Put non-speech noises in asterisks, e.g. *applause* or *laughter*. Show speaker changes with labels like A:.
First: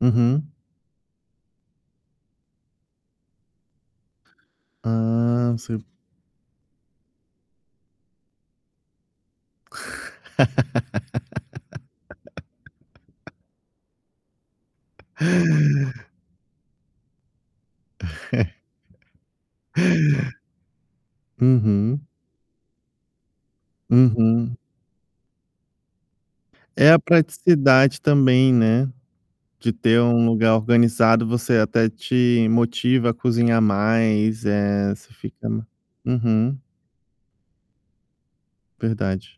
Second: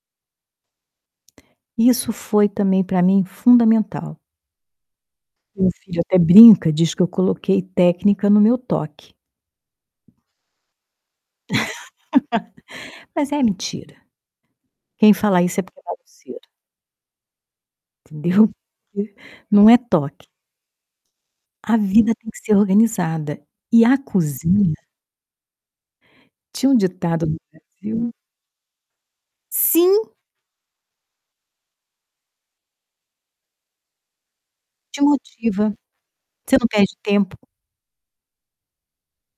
A: Uhum.
B: Isso foi também, pra mim, fundamental.
A: Ah,
B: Meu
A: se
B: filho até brinca, diz que eu coloquei técnica no meu toque. *laughs* Mas
A: *laughs*
B: é mentira. Quem fala isso é porque é bagunceiro. Entendeu, *chuckles* porque
A: *chuckles*
B: não é toque. A
A: Uhum.
B: vida tem que ser organizada. E a
A: Uhum.
B: cozinha Tinha um
A: É a
B: ditado no
A: praticidade
B: Brasil
A: também, né, de ter
B: Sim!
A: um lugar organizado. Você até te motiva a cozinhar mais, eh,
B: Te
A: você fica
B: motiva,
A: uhum.
B: você não perde tempo.
A: Verdade.